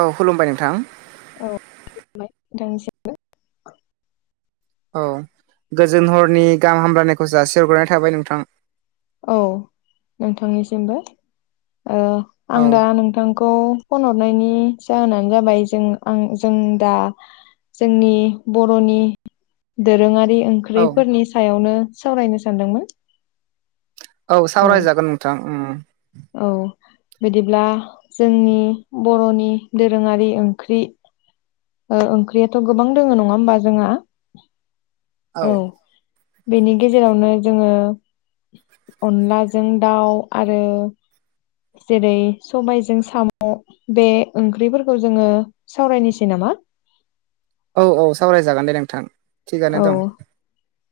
औ खुलुमबाय नोंथां औ [unintelligible] बाय नोंथांनिसिम औ गोजोन हरनि गाहाम हामलायनायखौ जासि हरग्रोनाय थाबाय नोंथां औ नोंथांनिसिमबो आं औ दा नोंथां खौ फन हरनायनि जाहोनानो जाबाय जों आं जों दा जोंनि बर'नि दोरोङारि ओं औ ओंख्रैफोरनि सायावनो सावरायनो सानदोंमोन औ सावरायजागोन नोंथां औ बिदिब्ला जोंनि बर'नि दोरोङारि ओंख्रि ओंख्रियाथ' गोबां दोङो नंङा होमबा जोंहा औ बेनि गेजेरावनो जोङो अनलाजों दाउ आरो जेरै सबायजों साम' बे ओंख्रिफोरखौ जोङो सावरायनोसै नामा औ औ सावरायजागोन दे नोंथां थिगानो औ दं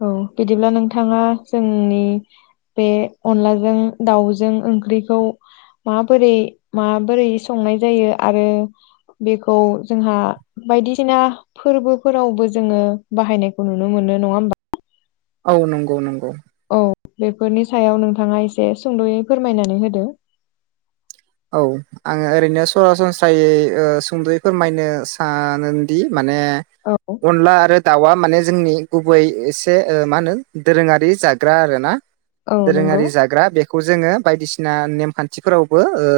औ बिदिब्ला नोंथाङा जोंनि बे अनलाजों दाउजों ओंख्रिखौ माबोरै माबोरै संनाय जायो आरो बेखौ जोंहा बायदिसिना फोरबोफोरावबो जोङो बाहायनायखौ नुनो मोनो नङा होमबा औ नंगौ नंगौ औ बेफोरनि सायाव नोंथाङा एसे सुंद'यै फोरमायनानै होदो औ आङो ओरैनो सरासनस्रायै ओ सुंद'यै फोरमायनो सानोदि माने औ अनला आरो दाउआ माने जोंनि गुबै एसे ओ मा होनो दोरोङारि जाग्रा आरो ना औ नंगौ दोरोङारि जाग्रा बेखौ जोङो बायदिसिना नेमखान्थिफोरावबो ओ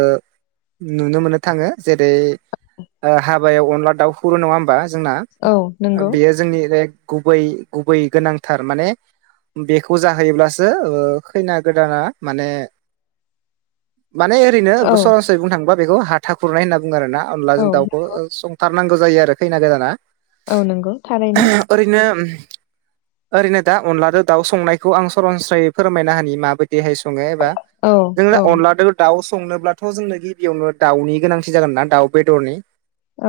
नुनो मोननो थाङो जेरै ओ हा बायाव अनला दाउ हुरो नङा होमबा जोंना औ नंगौ बेयो जोंनि एर गुबै गुबै गोनांथार माने बेखौ जाहोयोब्लासो खैना गोदाना माने माने ओरैनो [unintelligible] औ बुंनो थांङो बा बेखौ हाथा खुरनाय होनना बुङो आरोना अनला औ जों दाउखौ थारनांगौ जायो आरो खैना गोदाना औ नंगौ थारैनो ओरैनो ओरैनो दा अनलाजों दाउ संनायखौ आं सरनस्रायै फोरमायना होनि माबायदिहाय सङो एबा औ जों औ अनलादो दाव संनोब्लाथ' जोंनो गिबियावनो दाउनि गोनांथि जागोन ना दाउ बेदरनि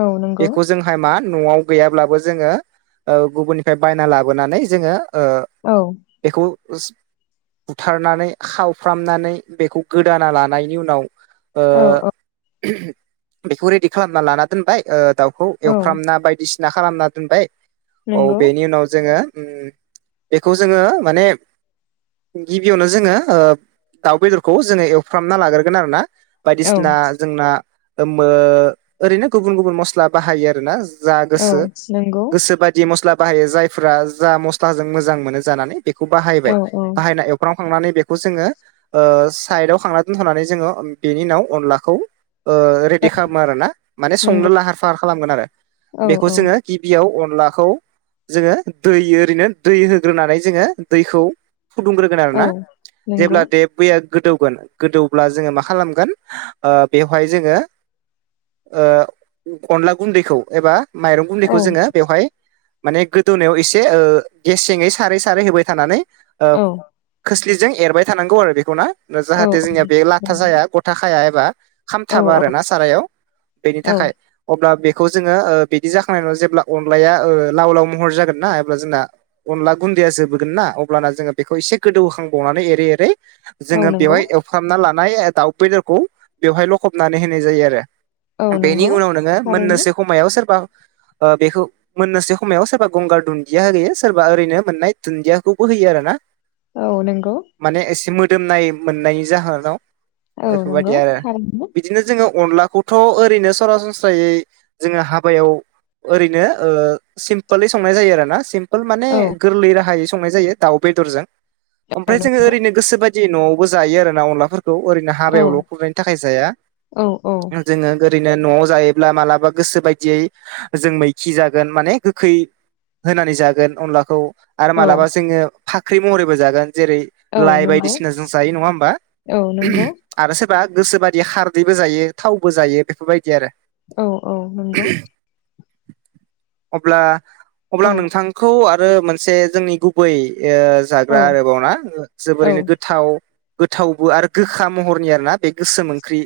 औ नंगौ बेखौ जोंहा मा न'आव गैयाब्लाबो जोङो ओ गुबुननिफ्राय बायना लाबोनानै जोङो ओ औ बेखौ बुथारनानै खावफ्रामनानै बेखौ गोदाना लानाय नि उनाव ओ औ बेखौ रेडि खालामना लाना दोनबाय ओ दाउ खौ औ एवफ्रामना बायदिसिना खालामना दोनबाय औ नंगौ बेनि उनाव जोङो बेखौ जोङो माने गिबियावनो जोङो ओ दाउ बेदरखौ जोङो एवफ्रामना लागोर खोनादोंना औ बायदिसिना जोंना ओ मो ओरैनो गुबुन गुबुन मस्ला बाहायो आरोना जा औ गोसो नंगौ गोसो बाय दि मस्ला बाहायो जायफ्रा जा मस्लाजों मोजां मोनो जानानै बेखौ औ बाहायबाय औ बाहायनाय फ्रामखांनानै बेखौ जोङो ओ सायदाव दोनथ'नानै जोङो बेनि उनाव अनलाखौ ओ औ रेदि खामो आरोना माने नंगौ संनो लाहार फार खालामगोन आरो औ बेखौ औ जोङो गिबियाव अनलाखौ जोङो दै ओरैनो दै होग्रोनानै जोङो दैखौ फुदुंग्रोगोन आरो औ ना नंगौ जेब्ला दे बैया गोदौगोन गोदौ ब्ला जोङो मा खालामगोन ओ बेवहाय जोङो ओ अनला गुन्दैखौ एबा माइरं औ गुन्दैखौ जोङो बेवहाय माने गोदौनायाव एसे ओ गेसेङै सारै सारै होबाय थानानै ओ औ खोस्लिजों एरबाय थानांगौ आरो बेखौना औ जाहाथे जोंनिया बे लाथा जाया ग' थाखाया एबा औ खामथाबा आरोना सारायाव बेनि औ थाखाय अब्ला बेखौ जोङो ओ बिदि जाखांनायनि उनाव जेब्ला अनलाया ओ लाव लाव महर जागोनना अब्ला जोंना अनला गुन्दैया जोबोगोन ना अब्ला जोङो बेखौ एसे गोदौहोखांबावनानै एरै एरै औ जोङो नंगौ बेवहाय एवफ्रामना लानाय दाउ बेदरखौ बेवहाय लखबनानै होनाय जायो आरो औ बेनि नंगौ उनाव नोङो थारैनो मोननोसो खमायाव सोरबा ओ बेखौ मोननोसै खमायाव सोरबा गंगार दुन्दिया होयो सोरबा ओरैनो मोननाय दुन्दियाखौबो होयो आरोना औ नंगौ। माने एसे मोदोमनाय मोननायनि जाहोनाव औ नंगौ बेफोरबायदि आरो थारैनो दिनो जोङो अनलाखौथ' ओरैनो सरासनस्रायै जोङो हाबायाव ओरैनो ओ सिम्पोलै संनाय जायो आरोना सिम फोल माने औ गोरलै राहायै संनाय जायो दाउ बेदरजों औ ओमफ्राय जोङो ओरैनो गोसो बाय दि न'आवबो जायो आरोना अनलाफोरखौ ओरैनो नंगौ हाबायाव ल' खुरनायनि थाखाय जाया। औ ओ जोङो ओरैनो न'आव जायोब्ला मालाबा गोसो बायदियै जों मैखि जागोन माने गोखै होनानै जागोन अनलाखौ आरो औ मालाबा जोङो फाख्रि महरैबो जागोन जेरै औ लाइ नंगौ बायदिसिना जों जायो नङा होमबा औ नंगौ आरो सोरबा गोसोबायदियै खारदैबो जायो थावबो जायो बेफोरबादि आरो औ औ नंगौ। अब्ला अब्ला औ नोंथां। खौ आरो मोनसे जोंनि गुबै ओ औ जाग्रा आरोबाव ना औ जोबोरैनो गोथाव। थावबो आरो बे गोखा महरनि आरो ना बे गोसोम ओंख्रि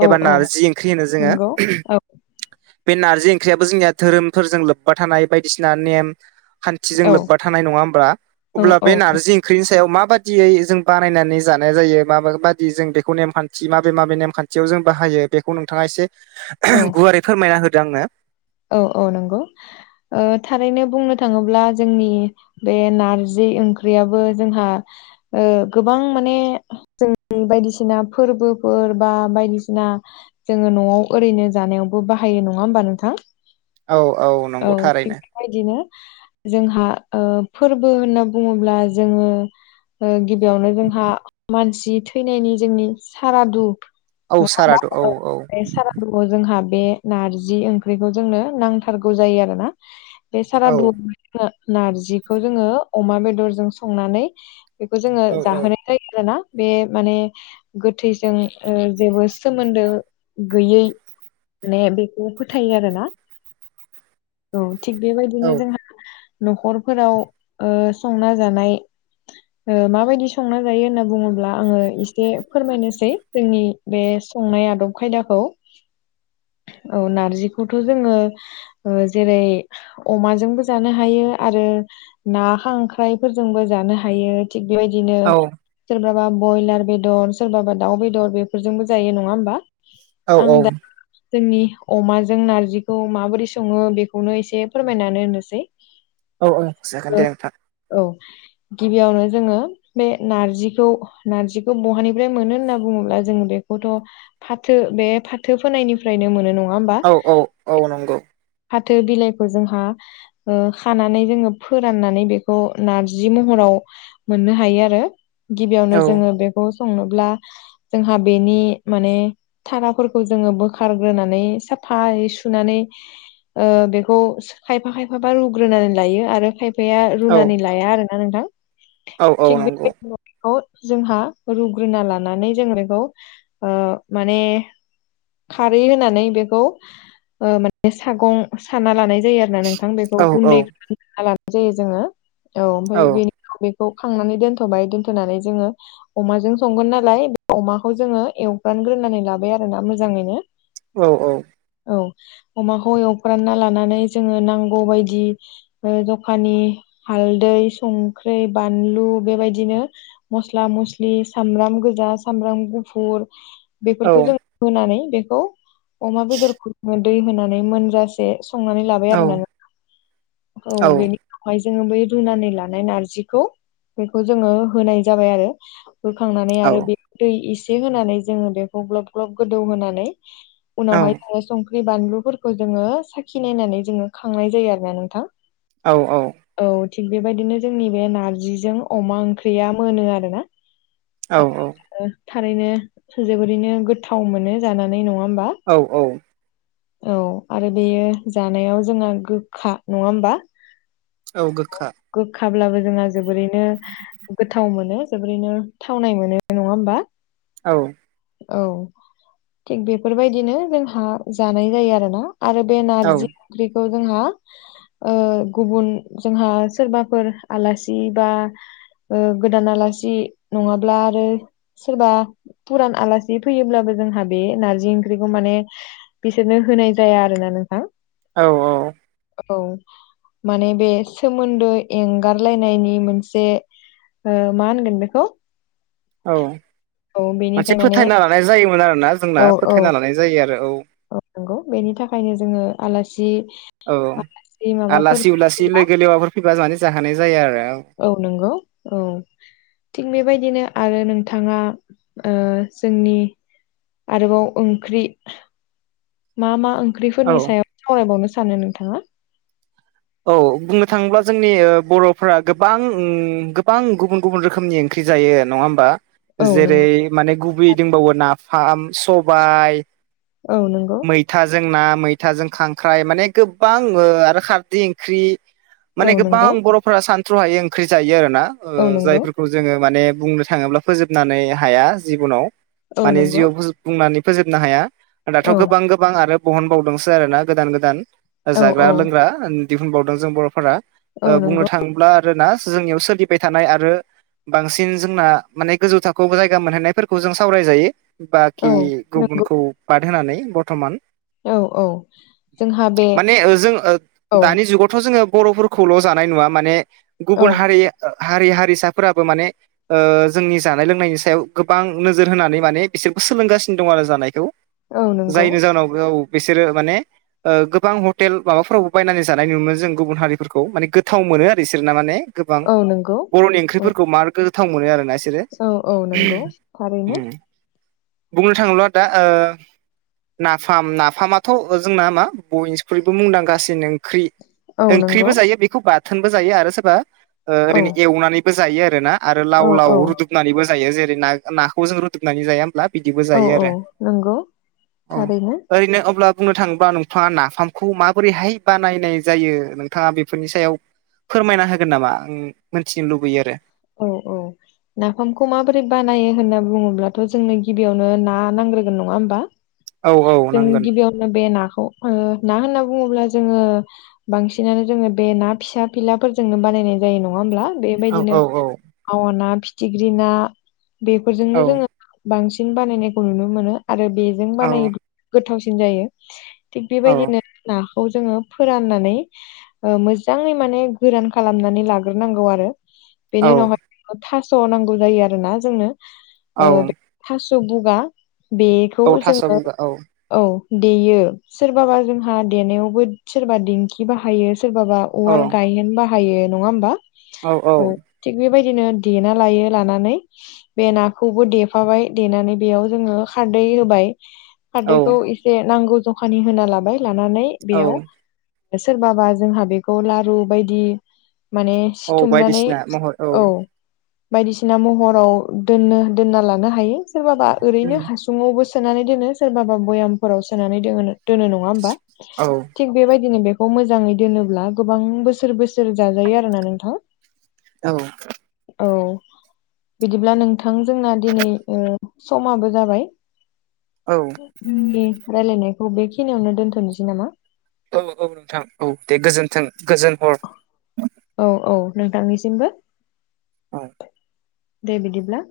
औ एबा औ नारजि ओंख्रि होनो जोङो। नंगौ औ बे नार्जि ओंख्रियाबो जोंनिया धोरोमफोरजों लोब्बा थानाय बायदिसिना नेम खानथिजों औ लोब्बा थानाय नङा होमबा औ अब्ला बे नार्जि ओंख्रिनि सायाव माबादियै जों बानायनानै जानो नाय जायो माबा बादि जों बेखौ नेमखानथि माबे माबे नेमखानथियाव जों बाहायो बेखौ नोंथाङा इसे। [inaudible] गुवारै फोरमायना होदो आंनो। औ औ नंगौ ओ थारैनो बुंनो थाङोब्ला जोंनि। बे नारजि ओंख्रियाबो जोंहा ओ गोबां माने जों बायदिसिना फोरबोफोर बा बायदिसिना जोङो न'आव ओरैनो जानायावबो बाहायो नङा होमबा नोंथां? औ औ। औ नंगौ थिग थारैनो बेबादिनो जोंहा ओ फोरबो होनना बुङोब्ला जोङो। ओ गिबियावनो जोंहा मानसि थैनायनि जोंनि सारादु औ नङा होमबा सारादु औ ओ औ बे [unintelligible] जोंहा बे नारजि ओंख्रिखौ जोंनो नांथारगौ जायो आरोना। बे औ सारादुआव नारजिखौ जोङो अमा बेदरजों संनानै। बेखौ जोङो औ जाहोनाय जायो आरोना बे माने गोथैजों ओ जेबो सोमोन्दो गैयै। माने बेखौ फोथायो आरो ना औ थिग औ बेबायदिनो जोंहा न'खरफोराव ओ संना जानाय। माबायदि संना जायो होनना बुङोब्ला आङो एसे फोरमायनोसै। जोंनि बे संनाय आदब खायदाखौ औ नार्जिखौ खौथ' जोङो ओ जेरै अमाजोंबो जानो हायो आरो ना खांख्राइफोरजोंबो जानो हायो। थिग बेबादिनो औ सोरबाबा ब्रयलार बेदर सोरबाबा दाउ बेदर बेफोरजोंबो जायो नङा होमबा? औ आं दा जोंनि अमाजों। जों नार्जिखौ माबोरै सङो बेखौनो एसे फोरमायनानै होनोसै। औ औ जागोन दे नोंथां। औ गिबियावनो जोङो। बे नारजिखौ नार्जिखौ बहानिफ्राय मोनो होनना बुङोब्ला जों बेखौथ' फाथो बे फाथो फोनायनिफ्रायनो मोनो नङा होमबा? औ औ औ नंगौ। फाथो बिलाइखौ जोंहा खानानै जोङो फोराननानै बेखौ नारजि महराव मोननो हायो आरो गिबियावनो औ जोङो बेखौ संनोब्ला। जोंहा बेनि माने थाराफोरखौ जोङो बोखारग्रोनानै फै सुनानै ओ बेखौ खायफा खायफााबा रुग्रोनानै लायो आरो खाय बेाया औ रुनानै लाया आरोना नोंथां औ औ थिग नंगौ बे खौ जोंहा रुग्रोना लानानै जों बेखौ माने। खारै होनानै बेखौ माने सागं साना लानाय जायो आरो ना नोंथां बेखौ औ औ गुन्दै [unintelligible] जायो जोङो औ ओमफ्राय बेनि बेखौ खांनानै दोनथ'बाय दोनथ'नानै जोङो। अमाजों संगोन नालाय अमाखौ जोङो एवग्रानग्रोनानै लाबाय आरोना मोजाङैनो औ औ। औ अमाखौ एवफ्रानना लानानै जोङो नांगौबायदि। जखानि हालदै संख्रि बानलु बेबायदिनो। मस्ला मस्लि सामब्राम गोजा सामब्राम गुफुर बेफोरखौ जों होनानै बेखौ अमा बेदर दै होनानै मोनजासे संनानै लाबाय औ आरोना औ बेनि ओमाय जोङो बै रुनानै लानाय नारजिखौ बेखौ जोङो होनाय जाबाय आरो होखांनानै औ आरो बे दै एसे होनानै जोङो बेखौ ग्लब ग्लब गोदौ होनानै उनावहाय संख्रि बानलुफोरखौ जोङो साखि नायनानै जोङो खांनाय जायो आरो ना नोंथां। औ औ। औ थिग बेबायदिनो जोंनि बे नारजिजों अमा ओंख्रिया मोनो आरो ना। औ थारैनो जोबोरैनो गोथाव मोनो जानानै नङा होमबा? औ औ। औ आरो बेयो जानायाव जोंहा गोखा नङा होमबा? औ गोखा। गोखाब्लाबो जोंहा जोबोरैनो गोथाव मोनो। जोबोरैनो थावनाय मोनो नङा होमबा? औ। औ थिग बेफोरबायदिनो जोंहा जानाय जायो आरोना। आरो बे औ नारजि ओंख्रिखौ जोंहा। गुबुन जोंहा सोरबाफोर आलासि बा गोदान आलासि नङाब्ला आरो सोरबा फुरान आलासि फैयोब्लाबो जोंहा बे नारजि ओंख्रिखौ माने बिसोरनो होनाय जाया आरो ना नोंथां। औ औ। औ। माने बे सोमोन्दो एंगारलायनायनि मोनसे मा होनगोन बेखौ औ औ मोनसे बेनिखाय माने फोथायना लानाय जायोमोन आरोना जोंना औ औ फोथायना लानाय जायो आरो औ। औ नांगौ बेनि थाखायनो जोङो आलासि औ आलासि माबाफोर आलासि उलासि फैयोब्ला लोगो लेवाफोर फैबा माने जाहोनाय जाया आरो औ। औ नंगौ औ। थिग बेबायदिनो आरो नोंथाङा जोंनि आरोबाव ओंख्रि मा मा औ ओंख्रिफोरनि सायाव सावरायबावनो सानो नोंथाङा। औ बुंनो थाङोब्ला जोंनि बर'फ्रा गोबां गोबां गुबुन गुबुन रोखोमनि ओंख्रि जायो नङा होमबा? औ जेरै नंगौ माने गुबै दंबावो नाफाम सबाय। औ नंगौ। मैथाजों ना मैथाजों खांख्राइ माने गोबां आरो खारदै ओंख्रि। माने औ नंगौ गोबां बर'फोरा सानथ्रु हायै ओंख्रि जायो आरो ना औ नंगौ जायफोरखौ जोङो माने बुंनो थाङोब्ला फोजोबनानै हाया जिबनाव औ माने जिउआव नंगौ फोजोब बुंनानै फोजोबनो हाया दाथ औ गोबां गोबां आरो बहनबावदोंसो आरोना गोदान गोदान। औ जाग्रा औ लोंग्रा दिहुनबावदों जों बर'फोरा औ बुंनो नंगौ थाङोब्ला। आरोना जोंनियाव सोलिबाय थानाय आरो बांसिन जोंना माने गोजौ थाखोआव जायगा मोनहैनायफोरखौ जों सावरायजायो। औ बाखि नंगौ गुबुनखौ बादहोनानै बरथमान। औ औ जोंहा बे माने जों औ दानि जुगावथ जोङो बर'फोरखौ खौल जानाय नुङा माने औ गुबुन हारि हारि हारिसाफोराबो माने जोंनि जानाय लोंनायनि सायाव गोबां नोजोर होनानै माने बिसोरबो सोलोंगासिनो दं आरो जानायखौ। औ नंगौ जायनि जाहोनाव औ बिसोरो माने ओ गोबां हटेल माबाफोरावबो बायनानै जानाय नुनो मोनो जों गुबुन हारिफोरखौ माने गोथाव मोनो आरो इसोर ना माने गोबां औ नंगौ बर'नि औ ओंख्रिफोरखौ मार गोथाव मोनो आरोना इ सोरो औ औ नंगौ थारैनो बुंनो थाङोब्ला दा ओ नाफाम नाफामाथ जोंना मा बयनिख्रुयबो मुंदांखासिन ओंख्रि औ नंगौ ओंख्रिबो जायो बेखौ बाथोनबो जायो आरो सोरबा। ओ औ ओरैनो एवनानैबो जायो आरोना आरो औ लाव औ लाव रुदुबनानैबो जायो जेरै ना नाखौ जों रुदुबनानै जायो होमब्ला बिदिबो औ जायो औ आरो नंगौ औ थारैनो ओरैनो अब्ला बुंनो थाङोब्ला नोंथाङा नाफामखौ माबोरैहाय बानायनाय जायो नोंथाङा बेफोरनि सायाव फोरमायना होगोन नामा आं मोनथिनो लुबैयो आरो औ औ नाफामखौ माबोरै बानायो होनना बुङोब्लाथ जोंनो गिबियावनो ना नांग्रोगोन नङा होमबा आरो औ औ जों नांगोन गिबियावनो बे नाखौ ओ ना होनना बुङोब्ला जोङो बांसिनानो जोङो बे ना फिसा फिलाफोरजोंनो बानायनाय जायो नङा होमब्ला औ बेबायदिनो औ औ मावा ना फिथिख्रि ना बेफोरजोंनो औ जोङो बांसिन बानायनायखौ नुनो मोनो आरो बेजों औ बानायोब्ला गोथावसिन जायो थिग औ बेबायदिनो नाखौ जोङो फोराननानै ओ मोजाङै माने गोरान खालामनानै लाग्रोनांगौ आरो बेनि औ उनावहाय थास नांगौ जायो आरोना जोंनो औ बे ओ थास बुगा बेखौ औ थास' जोङो बुगा औ औ देयो सोरबाबा जोंहा देनायावबो सोरबा दिंखि बाहायो सोरबाबा औ उवाल गायहेन बाहायो नङा होमबा औ औ थिग बेबायदिनो देना लायो लानानै बे नाखौबो देफाबाय देनानै बेयाव जोङो खारदै होबाय खारदैखौ औ एसे नांगौ जखानि होना लाबाय लानानै औ बेयाव सोरबाबा जोंहा बेखौ लारु बायदि माने औ सिथुमनानै बायदिसिना महर औ बायदिसिना महराव दोननो दोनना लानो हायो सोरबाबा ओरैनो हासुावबो सोनानै दोनो सोरबाबा भयामफोराव सोनानै दोनो दोनो नङा होमबा औ थिग बेबायदिनो बेखौ मोजाङै दोनोब्ला गोबां बोसोर बोसोर जाजायो आरोना नोंथां औ औ बिदिब्ला नोंथां जोंना दिनै ओ समाबो जाबाय औ जोंनि रायलायनायखौ बेखिनियावनो दोनथनोसै नामा औ औ नोंथां औ दे गोजोन्थों गोजोन हर औ औ नोंथांनिसिमबो औ दे बिदिब्ला